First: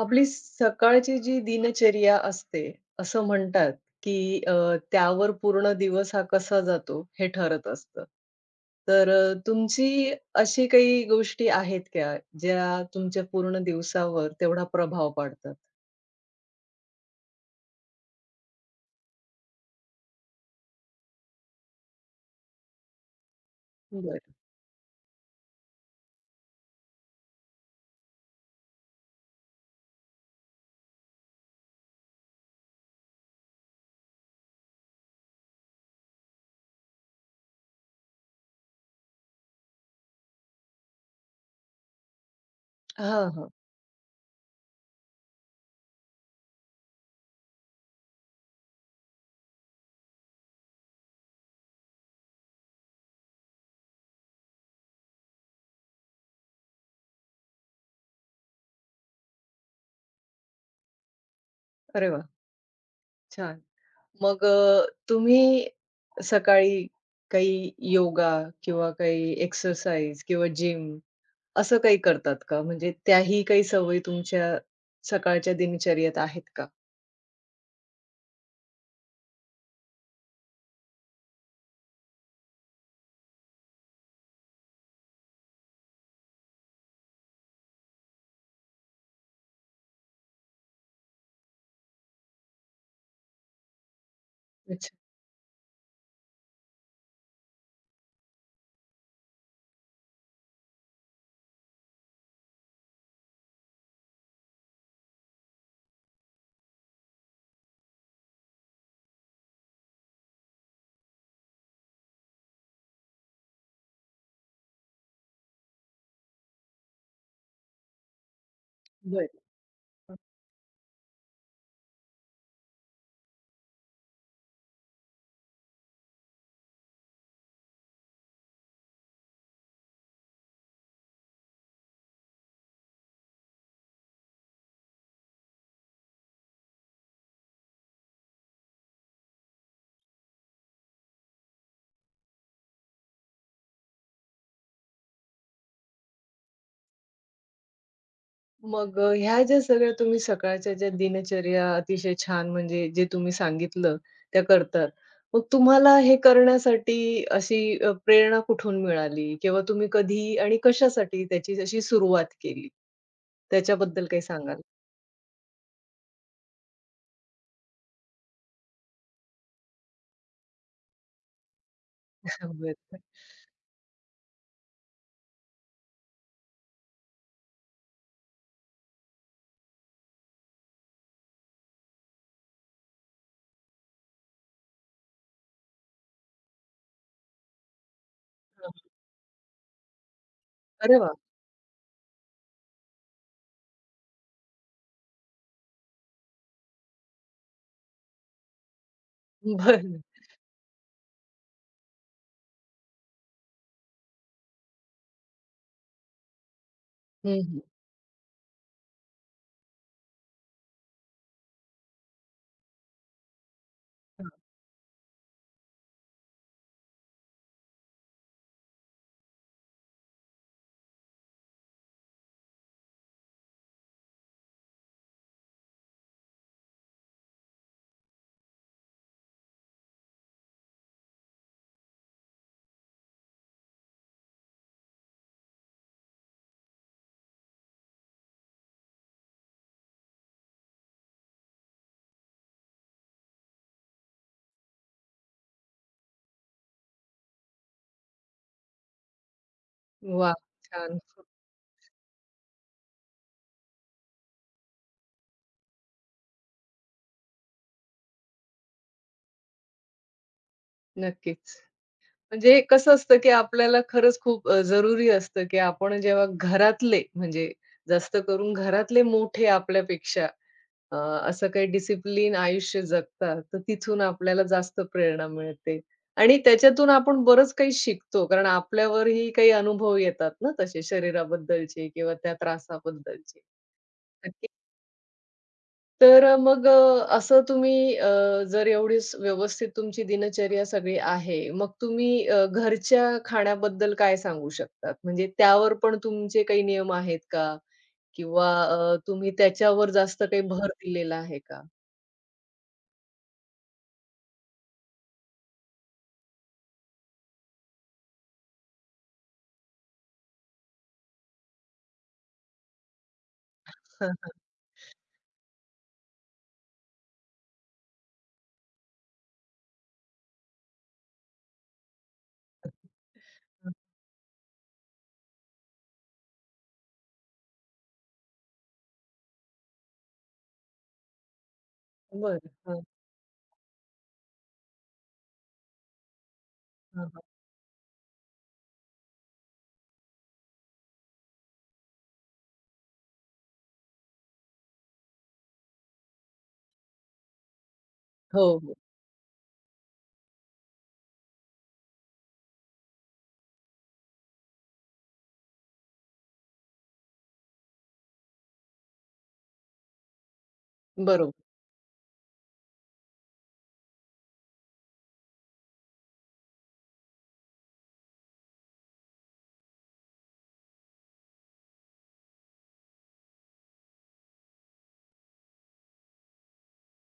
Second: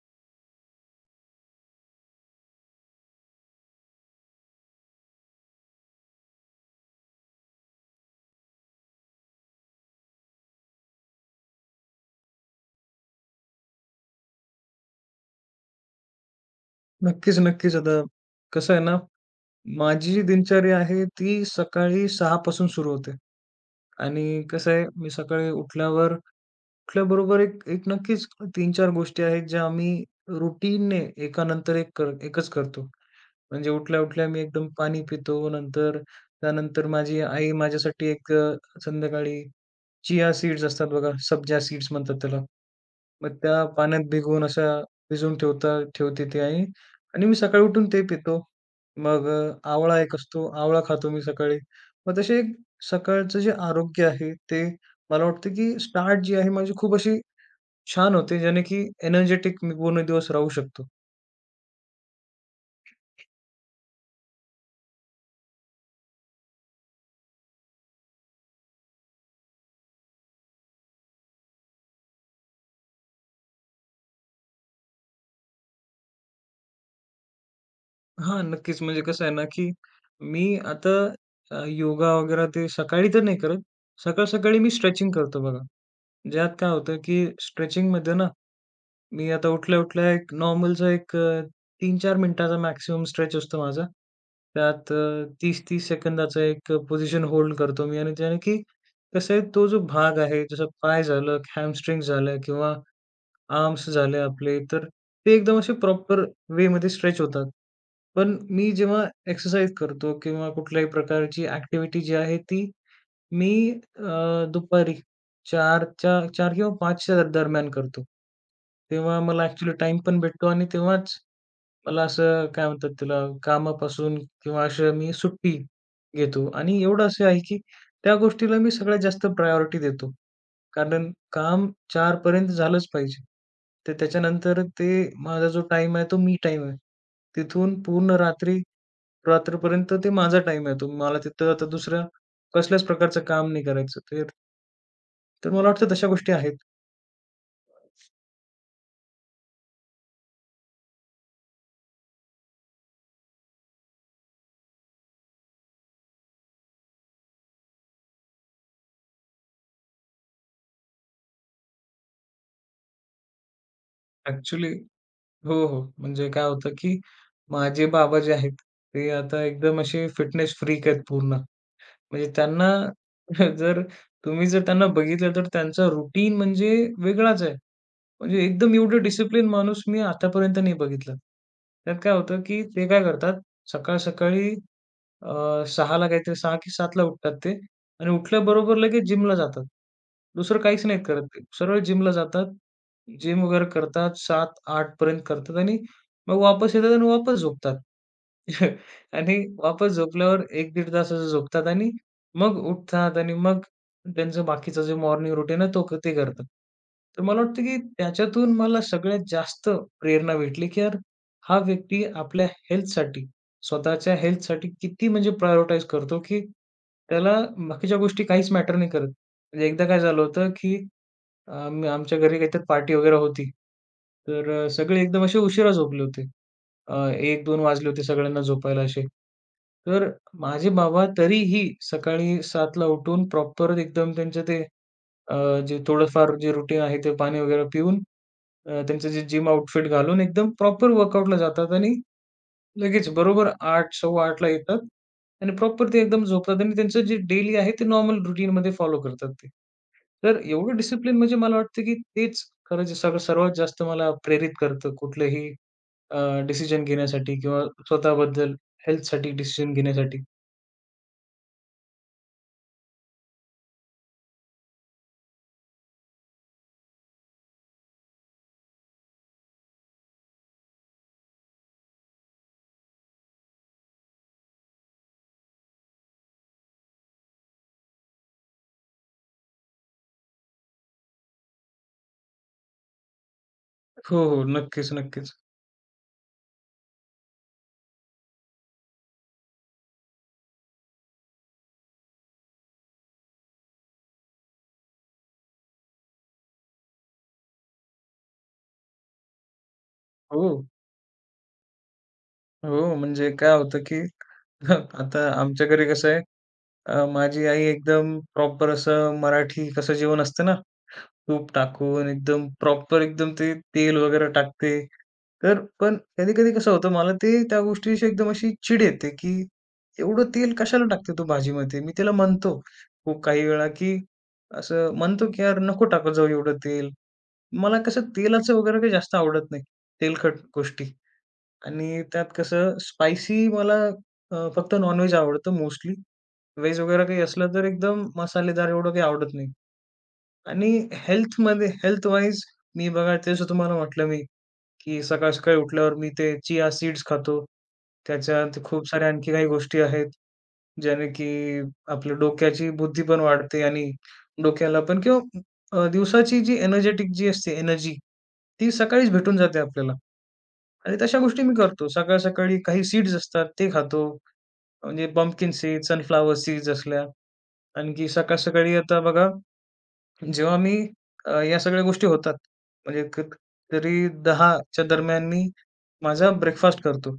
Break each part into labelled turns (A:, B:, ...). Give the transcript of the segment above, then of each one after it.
A: आपली सकाळची जी दिनचर्या असते, असं म्हणतात, की त्यावर पूर्ण दिवस हा कसा जातो हे ठरत असतं. तर तुमची अशी काही गोष्टी आहेत का, ज्या तुमच्या पूर्ण दिवसावर तेवढा प्रभाव पाडतात?
B: नक्कीच, नक्कीच. आता कसं आहे ना, माझी जी दिनचर्या आहे ती सकाळी 6 पासून सुरू होते.
A: बरं.
B: आणि कसं आहे मी सकाळी उठल्यावर उठल्याबरोबर एक एक नक्कीच 3-4 गोष्टी आहेत ज्या आम्ही रुटीनने एकानंतर एक एकच करतो. म्हणजे उठल्या-उठल्या मी एकदम पाणी पितो. नंतर त्यानंतर माझी आई माझ्यासाठी एक संध्याकाळी चिया सीड्स असतात बघा, सब्जा सीड्स म्हणतात त्याला.
A: हां,
B: मग
A: हां.
B: त्या पाण्यात भिजवून अशा भिजवून ठेवते ते आई आणि मी सकाळी उठून ते पितो. मग आवळा एक असतो, आवळा खातो मी सकाळी. मग तसे एक सकाळचं जे आरोग्य आहे ते मला वाटतं, की स्टार्ट जी आहे माझी खूप अशी छान होते, ज्याने की एनर्जेटिक मी पूर्ण दिवस राहू शकतो.
A: अरे वाह! छान. मग तुम्ही सकाळी काही योगा किंवा काही एक्सरसाइज किंवा जिम असं काही करतात का? म्हणजे त्याही काही सवयी तुमच्या सकाळच्या दिनचर्येत आहेत का?
B: हां, नक्कीच. म्हणजे कसं आहे ना, की मी आता योगा वगैरे ते सकाळी तर नाही करत. सकाळ-सकाळी मी स्ट्रेचिंग करतो बघा. ज्यात काय होतं, की स्ट्रेचिंगमध्ये ना, मी आता उठल्या-उठल्या एक नॉर्मलचा एक 3-4 मिनिटाचा मॅक्सिमम स्ट्रेच असतो माझा. त्यात
A: अच्छा.
B: 30-30 सेकंदाचा एक पोझिशन होल्ड करतो मी आणि त्याने की कसं आहे, तो जो भाग आहे, जसं पाय झालं, हॅमस्ट्रिंग झालं किंवा आर्म्स झाले आपले, तर ते एकदम असे प्रॉपर वेमध्ये स्ट्रेच होतात. पण मी जेव्हा एक्सरसाइज करतो किंवा कुठल्याही प्रकारची ॲक्टिव्हिटी जी आहे ती मी दुपारी 4च्या 4 किंवा 5च्या दरम्यान करतो. तेव्हा
A: बरं.
B: मला ॲक्चुअली टाइम पण भेटतो आणि तेव्हाच मला असं काय म्हणतात त्याला कामापासून किंवा असं मी सुट्टी घेतो आणि एवढं असं आहे की त्या गोष्टीला मी सगळ्यात जास्त प्रायोरिटी देतो. कारण काम 4 पर्यंत झालंच पाहिजे. तर त्याच्यानंतर ते माझा जो टाईम आहे तो मी टाईम आहे. तिथून पूर्ण रात्री रात्रीपर्यंत ते माझा टाइम आहे तो. मला तिथं आता दुसरं कसल्याच प्रकारचं काम नाही करायचं. तर तर मला वाटतं तशा गोष्टी आहेत.
A: मग ह्या ज्या सगळ्या तुम्ही सकाळच्या ज्या दिनचर्या अतिशय छान म्हणजे जे तुम्ही सांगितलं त्या करतात. मग तुम्हाला हे करण्यासाठी अशी प्रेरणा कुठून मिळाली? किंवा तुम्ही कधी आणि कशासाठी त्याची अशी सुरुवात केली? त्याच्याबद्दल काही सांगाल?
B: ॲक्चुअली हो, हो. म्हणजे काय होतं, की माझे बाबा जे आहेत, ते आता एकदम असे फिटनेस फ्रीक आहेत पूर्ण. म्हणजे त्यांना
A: बरं.
B: जर तुम्ही जर त्यांना बघितलं, तर त्यांचा रुटीन म्हणजे वेगळाच आहे. म्हणजे एकदम एवढं डिसिप्लिन माणूस मी आतापर्यंत नाही बघितलं. त्यात काय होतं, की ते काय करतात, सकाळ-सकाळी 6 ला काहीतरी 6 की 7 ला उठतात ते आणि उठल्याबरोबर लगेच जिमला जातात. दुसरं काहीच
A: अरे
B: नाही
A: वाह!
B: करत ते. सरळ जिमला जातात, जिम वगैरे करतात, 7-8 पर्यंत करतात आणि मग वापस येतात आणि वापस झोपतात. आणि वापस
A: बरं.
B: झोपल्यावर 1-1.5 तास असं झोपतात आणि मग उठतात आणि मग त्यांचं बाकीचं जे मॉर्निंग रुटीन आहे तो क ते करतात. तर
A: हं,
B: मला
A: हं.
B: वाटतं की त्याच्यातून मला सगळ्यात जास्त प्रेरणा भेटली, की यार हा व्यक्ती आपल्या हेल्थसाठी, स्वतःच्या हेल्थसाठी किती म्हणजे प्रायोरिटाईज करतो, की त्याला बाकीच्या गोष्टी काहीच मॅटर नाही करत. म्हणजे एकदा काय झालं होतं, की आमच्या घरी काहीतरी पार्टी वगैरे होती. तर सगळे एकदम असे उशिरा झोपले होते. 1-2 वाजले होते सगळ्यांना झोपायला असे. तर माझे बाबा तरीही सकाळी 7 ला उठून प्रॉपर एकदम त्यांचं ते अ, जे थोडंफार जे रुटीन आहे ते पाणी वगैरे पिऊन त्यांचं जे जिम आउटफिट घालून एकदम प्रॉपर वर्कआउटला जातात आणि लगेच बरोबर 8, 8:15 ला येतात आणि प्रॉपर ते एकदम झोपतात आणि त्यांचं जे डेली आहे ते नॉर्मल रुटीनमध्ये फॉलो करतात ते. तर एवढं
A: छान.
B: डिसिप्लिन म्हणजे मला वाटतं की तेच खरंच सगळं सर्वात जास्त मला प्रेरित करतं कुठलंही डिसिजन घेण्यासाठी किंवा स्वतःबद्दल हेल्थसाठी डिसिजन घेण्यासाठी?
A: नक्कीच. म्हणजे कसं असतं, की आपल्याला खरंच खूप जरुरी असतं, की आपण जेव्हा घरातले म्हणजे जास्त करून घरातले मोठे आपल्यापेक्षा अ, असं काही डिसिप्लिन आयुष्य जगतात, तर तिथून आपल्याला जास्त प्रेरणा मिळते आणि त्याच्यातून आपण बरंच काही शिकतो. कारण आपल्यावरही काही अनुभव येतात ना तसे शरीराबद्दलचे किंवा त्या त्रासाबद्दलचे.
B: हो, हो. नक्कीच, नक्कीच.
A: तर मग असं तुम्ही जर एवढी व्यवस्थित तुमची दिनचर्या सगळी आहे, मग तुम्ही घरच्या खाण्याबद्दल काय सांगू शकतात? म्हणजे त्यावर पण तुमचे काही नियम आहेत का? किंवा तुम्ही त्याच्यावर जास्त काही
B: हो.
A: भर दिलेला आहे का?
B: हो, म्हणजे काय होतं, की आता आमच्या घरी कसं आहे माझी आई एकदम प्रॉपर असं मराठी कसं जेवण असतं ना, तूप टाकून एकदम प्रॉपर एकदम ते तेल वगैरे टाकते. तर पण कधी-कधी कसं होतं मला ते त्या गोष्टीची एकदम अशी चिड येते, की एवढं तेल कशाला टाकते तू भाजीमध्ये? मी तिला म्हणतो खूप काही
A: हां,
B: वेळा,
A: हां. हं,
B: की असं म्हणतो, की "यार नको टाकत जाऊ एवढं तेल." मला कसं तेलाचं वगैरे काही जास्त आवडत नाही, तेलकट गोष्टी. आणि त्यात
A: बरं.
B: कसं
A: हां,
B: स्पायसी मला फक्त नॉन-व्हेज आवडतं मोस्टली. व्हेज वगैरे
A: हां,
B: काही असलं तर एकदम मसालेदार एवढं काही आवडत नाही. आणि हेल्थमध्ये हेल्थ वाईज मी बघा जसं तुम्हाला म्हटलं मी, की सकाळ-सकाळी उठल्यावर मी ते चिया सीड्स खातो. त्याच्यात
A: हो, हो.
B: खूप साऱ्या आणखी काही गोष्टी आहेत, ज्याने की आपल्या डोक्याची बुद्धी पण वाढते आणि डोक्याला पण किंवा दिवसाची जी एनर्जेटिक जी असते एनर्जी, ती सकाळीच भेटून जाते आपल्याला. आणि तशा गोष्टी
A: बरोबर.
B: मी करतो. सकाळ-सकाळी काही सीड्स असतात ते खातो. म्हणजे पंपकिन सीड्स, सनफ्लॉवर सीड्स असल्या. आणखी सकाळ-सकाळी आता बघा जेव्हा मी या सगळ्या गोष्टी होतात. म्हणजे तरी 10च्या दरम्यान मी माझा ब्रेकफास्ट करतो.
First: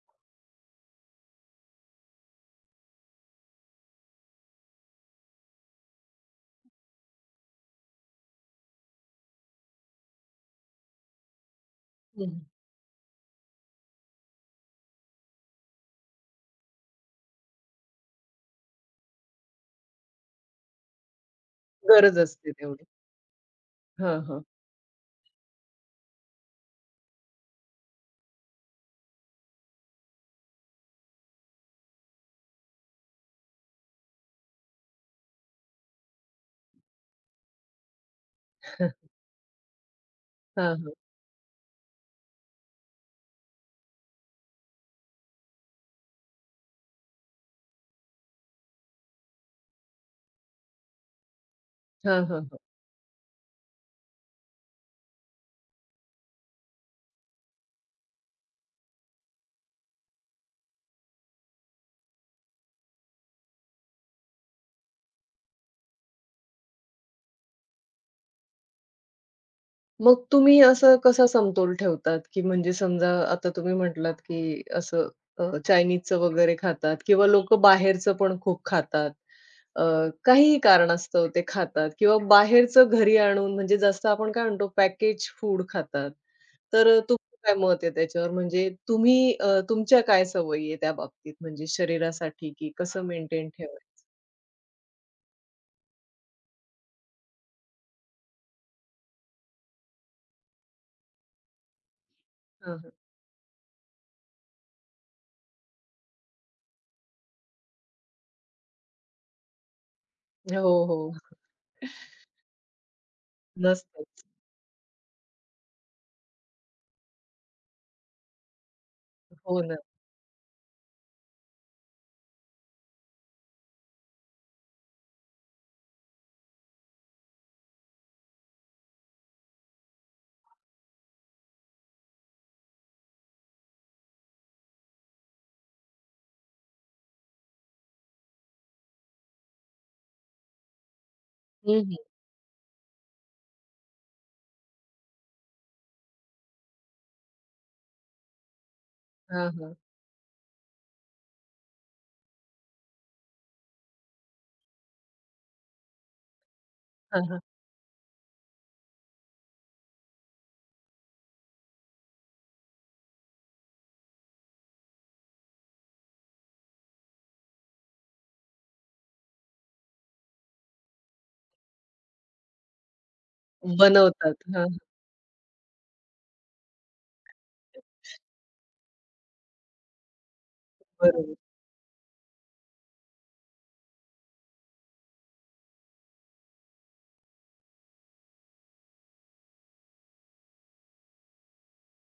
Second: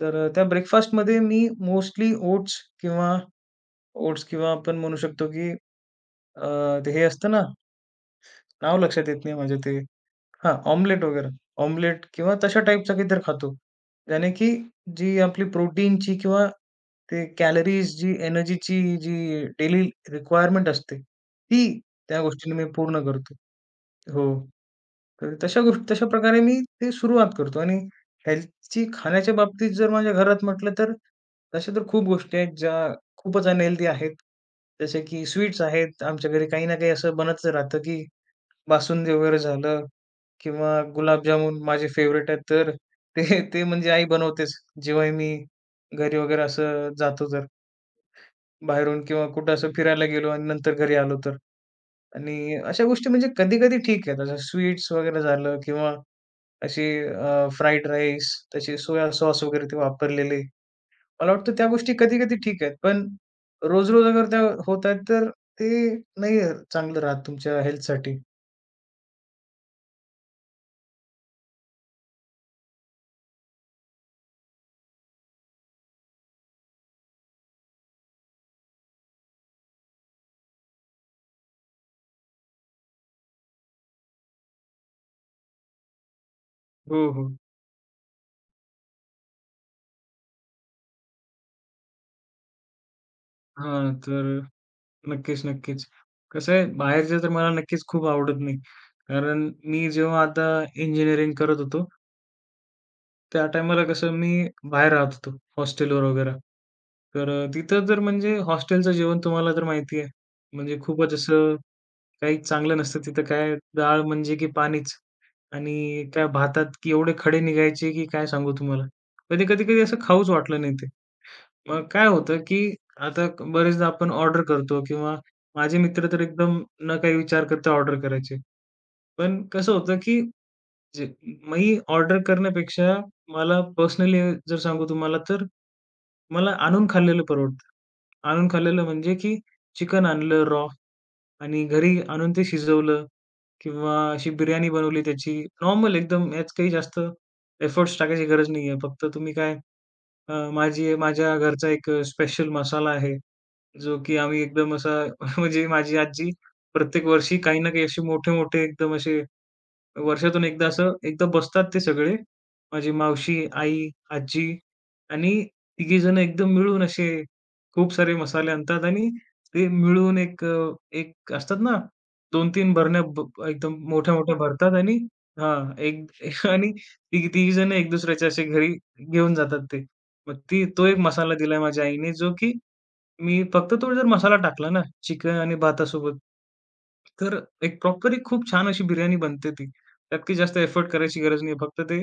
B: तर त्या ब्रेकफास्टमध्ये मी मोस्टली ओट्स किंवा आपण म्हणू शकतो की अ, ते हे असतं ना, नाव लक्षात येत नाही माझ्या ते हां, ऑमलेट वगैरे. ऑमलेट
A: हं,
B: किंवा तशा टाईपचं काहीतरी खातो. त्याने की जी आपली प्रोटीनची किंवा ते कॅलरीज जी एनर्जीची जी डेली रिक्वायरमेंट असते, ती
A: गरज
B: त्या
A: असते
B: गोष्टीने मी
A: तेवढी.
B: पूर्ण करतो.
A: हां,
B: हो.
A: हां.
B: तर तशा गोष्टी तशा प्रकारे मी ते सुरुवात करतो आणि हेल्थची खाण्याच्या बाबतीत जर माझ्या घरात म्हटलं तर तशा तर खूप गोष्टी आहेत ज्या खूपच अनहेल्दी आहेत. जसे की स्वीट्स आहेत. आमच्या घरी काही ना काही असं बनतच राहतं, की बासुंदी वगैरे झालं किंवा
A: हां, हां.
B: गुलाबजामुन माझे फेवरेट आहेत. तर ते ते म्हणजे आई बनवतेच. जेव्हाही मी घरी वगैरे असं जातो तर बाहेरून किंवा कुठं असं फिरायला गेलो आणि नंतर घरी आलो तर.
A: हां, हां.
B: आणि अशा गोष्टी म्हणजे कधी-कधी ठीक आहेत. अशा स्वीट्स वगैरे झालं किंवा अशी फ्राईड राईस, तसे सोया सॉस वगैरे ते वापरलेले. मला वाटतं त्या गोष्टी कधी-कधी ठीक आहेत. पण रोज-रोज अगर त्या होत आहेत तर ते नाही चांगलं राहत तुमच्या हेल्थसाठी.
A: मग तुम्ही असं कसा समतोल ठेवतात, की म्हणजे समजा आता तुम्ही म्हटलात, की असं चायनीजचं वगैरे खातात किंवा लोकं बाहेरचं पण खूप खातात. अ, काहीही कारणास्तव ते खातात किंवा बाहेरचं घरी आणून म्हणजे जसं आपण काय म्हणतो पॅकेज फूड खातात. तर
B: हो, हो.
A: तुमचं काय मत आहे त्याच्यावर? म्हणजे तुम्ही तुमच्या काय सवयी आहे त्या बाबतीत म्हणजे शरीरासाठी की कसं मेंटेन
B: हां,
A: ठेवायचं?
B: तर नक्कीच, नक्कीच. कसं आहे बाहेरचं तर मला नक्कीच खूप आवडत नाही. कारण मी जेव्हा आता इंजिनिअरिंग करत होतो,
A: हां, हां.
B: त्या टाईमाला कसं मी बाहेर राहत होतो हॉस्टेलवर वगैरे. तर तिथं तर म्हणजे हॉस्टेलचं जेवण तुम्हाला तर माहिती आहे. म्हणजे
A: हो, हो.
B: खूपच असं काही चांगलं नसतं तिथं काय डाळ
A: नसतंच.
B: म्हणजे की पाणीच आणि काय भातात की एवढे खडे निघायचे की काय सांगू तुम्हाला. कधी,
A: हो
B: कधी,
A: ना.
B: कधी असं खाऊच वाटलं नाही ते. मग काय होतं, की आता बरेचदा आपण ऑर्डर करतो किंवा माझे मित्र तर एकदम न काही विचार करता ऑर्डर करायचे. पण कसं होतं, की जे मी ऑर्डर करण्यापेक्षा मला पर्सनली जर सांगू तुम्हाला तर मला आणून खाल्लेलं परवडतं. आणून खाल्लेलं म्हणजे, की चिकन आणलं रॉ आणि
A: हं,
B: घरी
A: हं.
B: आणून ते शिजवलं किंवा अशी बिर्याणी बनवली त्याची नॉर्मल एकदम यात काही जास्त एफर्ट्स टाकायची गरज नाहीये. फक्त तुम्ही
A: हां,
B: काय
A: हां.
B: अ, माझी माझ्या घरचा एक स्पेशल मसाला आहे. जो की आम्ही एकदम असा म्हणजे माझी आजी प्रत्येक
A: हां,
B: वर्षी
A: हां.
B: काही ना काही असे मोठे-मोठे एकदम असे वर्षातून एकदा असं एकदा बसतात ते सगळे. माझी मावशी, आई, आजी आणि तिघीजण एकदम मिळून असे खूप सारे मसाले आणतात आणि ते मिळून एक एक असतात ना 2-3 भरण्या ब ब- एकदम मोठ्या-मोठ्या भरतात
A: बनवतात.
B: आणि हां, एक आणि तिघीजण एक दुसऱ्याच्या असे घरी घेऊन जातात ते. मग ती तो एक मसाला
A: बरोबर,
B: दिलाय माझ्या आईने जो की मी फक्त तो जर मसाला टाकला ना, चिकन आणि भातासोबत, तर एक प्रॉपर एक खूप छान अशी बिर्याणी बनते ती. त्यात काही जास्त एफर्ट करायची गरज नाही. फक्त ते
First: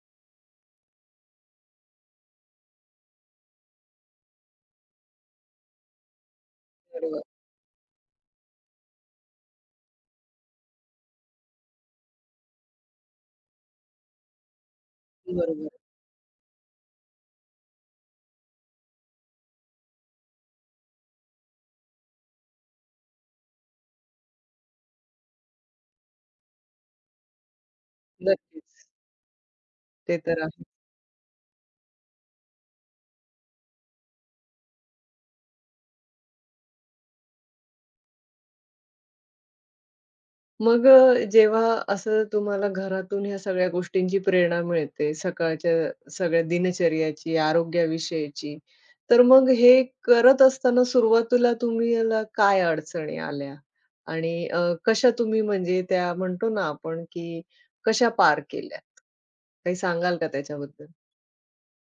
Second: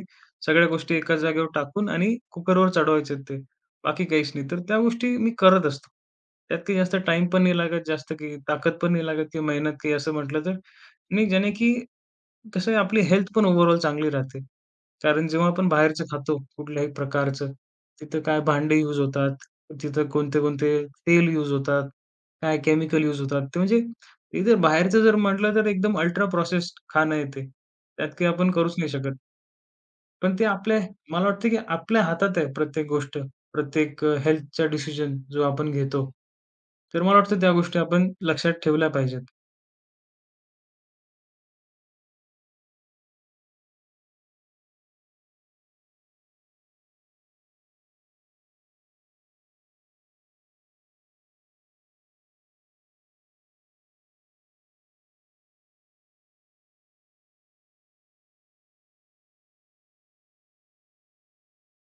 B: सगळ्या गोष्टी एकाच जागेवर टाकून आणि कुकरवर चढवायचे ते. बाकी काहीच नाही. तर त्या गोष्टी मी करत असतो. त्यात काही जास्त
A: बरोबर.
B: टाईम पण नाही लागत, जास्त काही ताकद पण नाही लागत किंवा मेहनत काही असं म्हटलं तर. नाही, ज्याने की कसं आहे आपली हेल्थ पण ओव्हरऑल चांगली राहते. कारण जेव्हा आपण
A: बरोबर.
B: बाहेरचं खातो कुठल्याही प्रकारचं, तिथं काय भांडे यूज होतात, तिथं कोणते-कोणते तेल यूज होतात, काय केमिकल यूज होतात. ते म्हणजे इथे बाहेरचं जर म्हटलं तर एकदम अल्ट्रा प्रोसेस्ड खाणं आहे त्यात काही आपण करूच
A: नक्कीच.
B: नाही शकत.
A: ते
B: पण
A: तर
B: ते
A: आहे.
B: आपल्या मला वाटतं की आपल्या हातात आहे प्रत्येक गोष्ट, प्रत्येक हेल्थचा डिसिजन जो आपण घेतो. तर मला वाटतं त्या गोष्टी आपण लक्षात ठेवल्या पाहिजेत.
A: मग जेव्हा असं तुम्हाला घरातून ह्या सगळ्या गोष्टींची प्रेरणा मिळते, सकाळच्या सगळ्या दिनचर्याची, आरोग्याविषयीची, तर मग हे करत असताना सुरुवातीला तुम्हाला काय अडचणी आल्या? आणि कशा तुम्ही म्हणजे त्या म्हणतो ना आपण, की कशा पार केल्यात? काही सांगाल का त्याच्याबद्दल?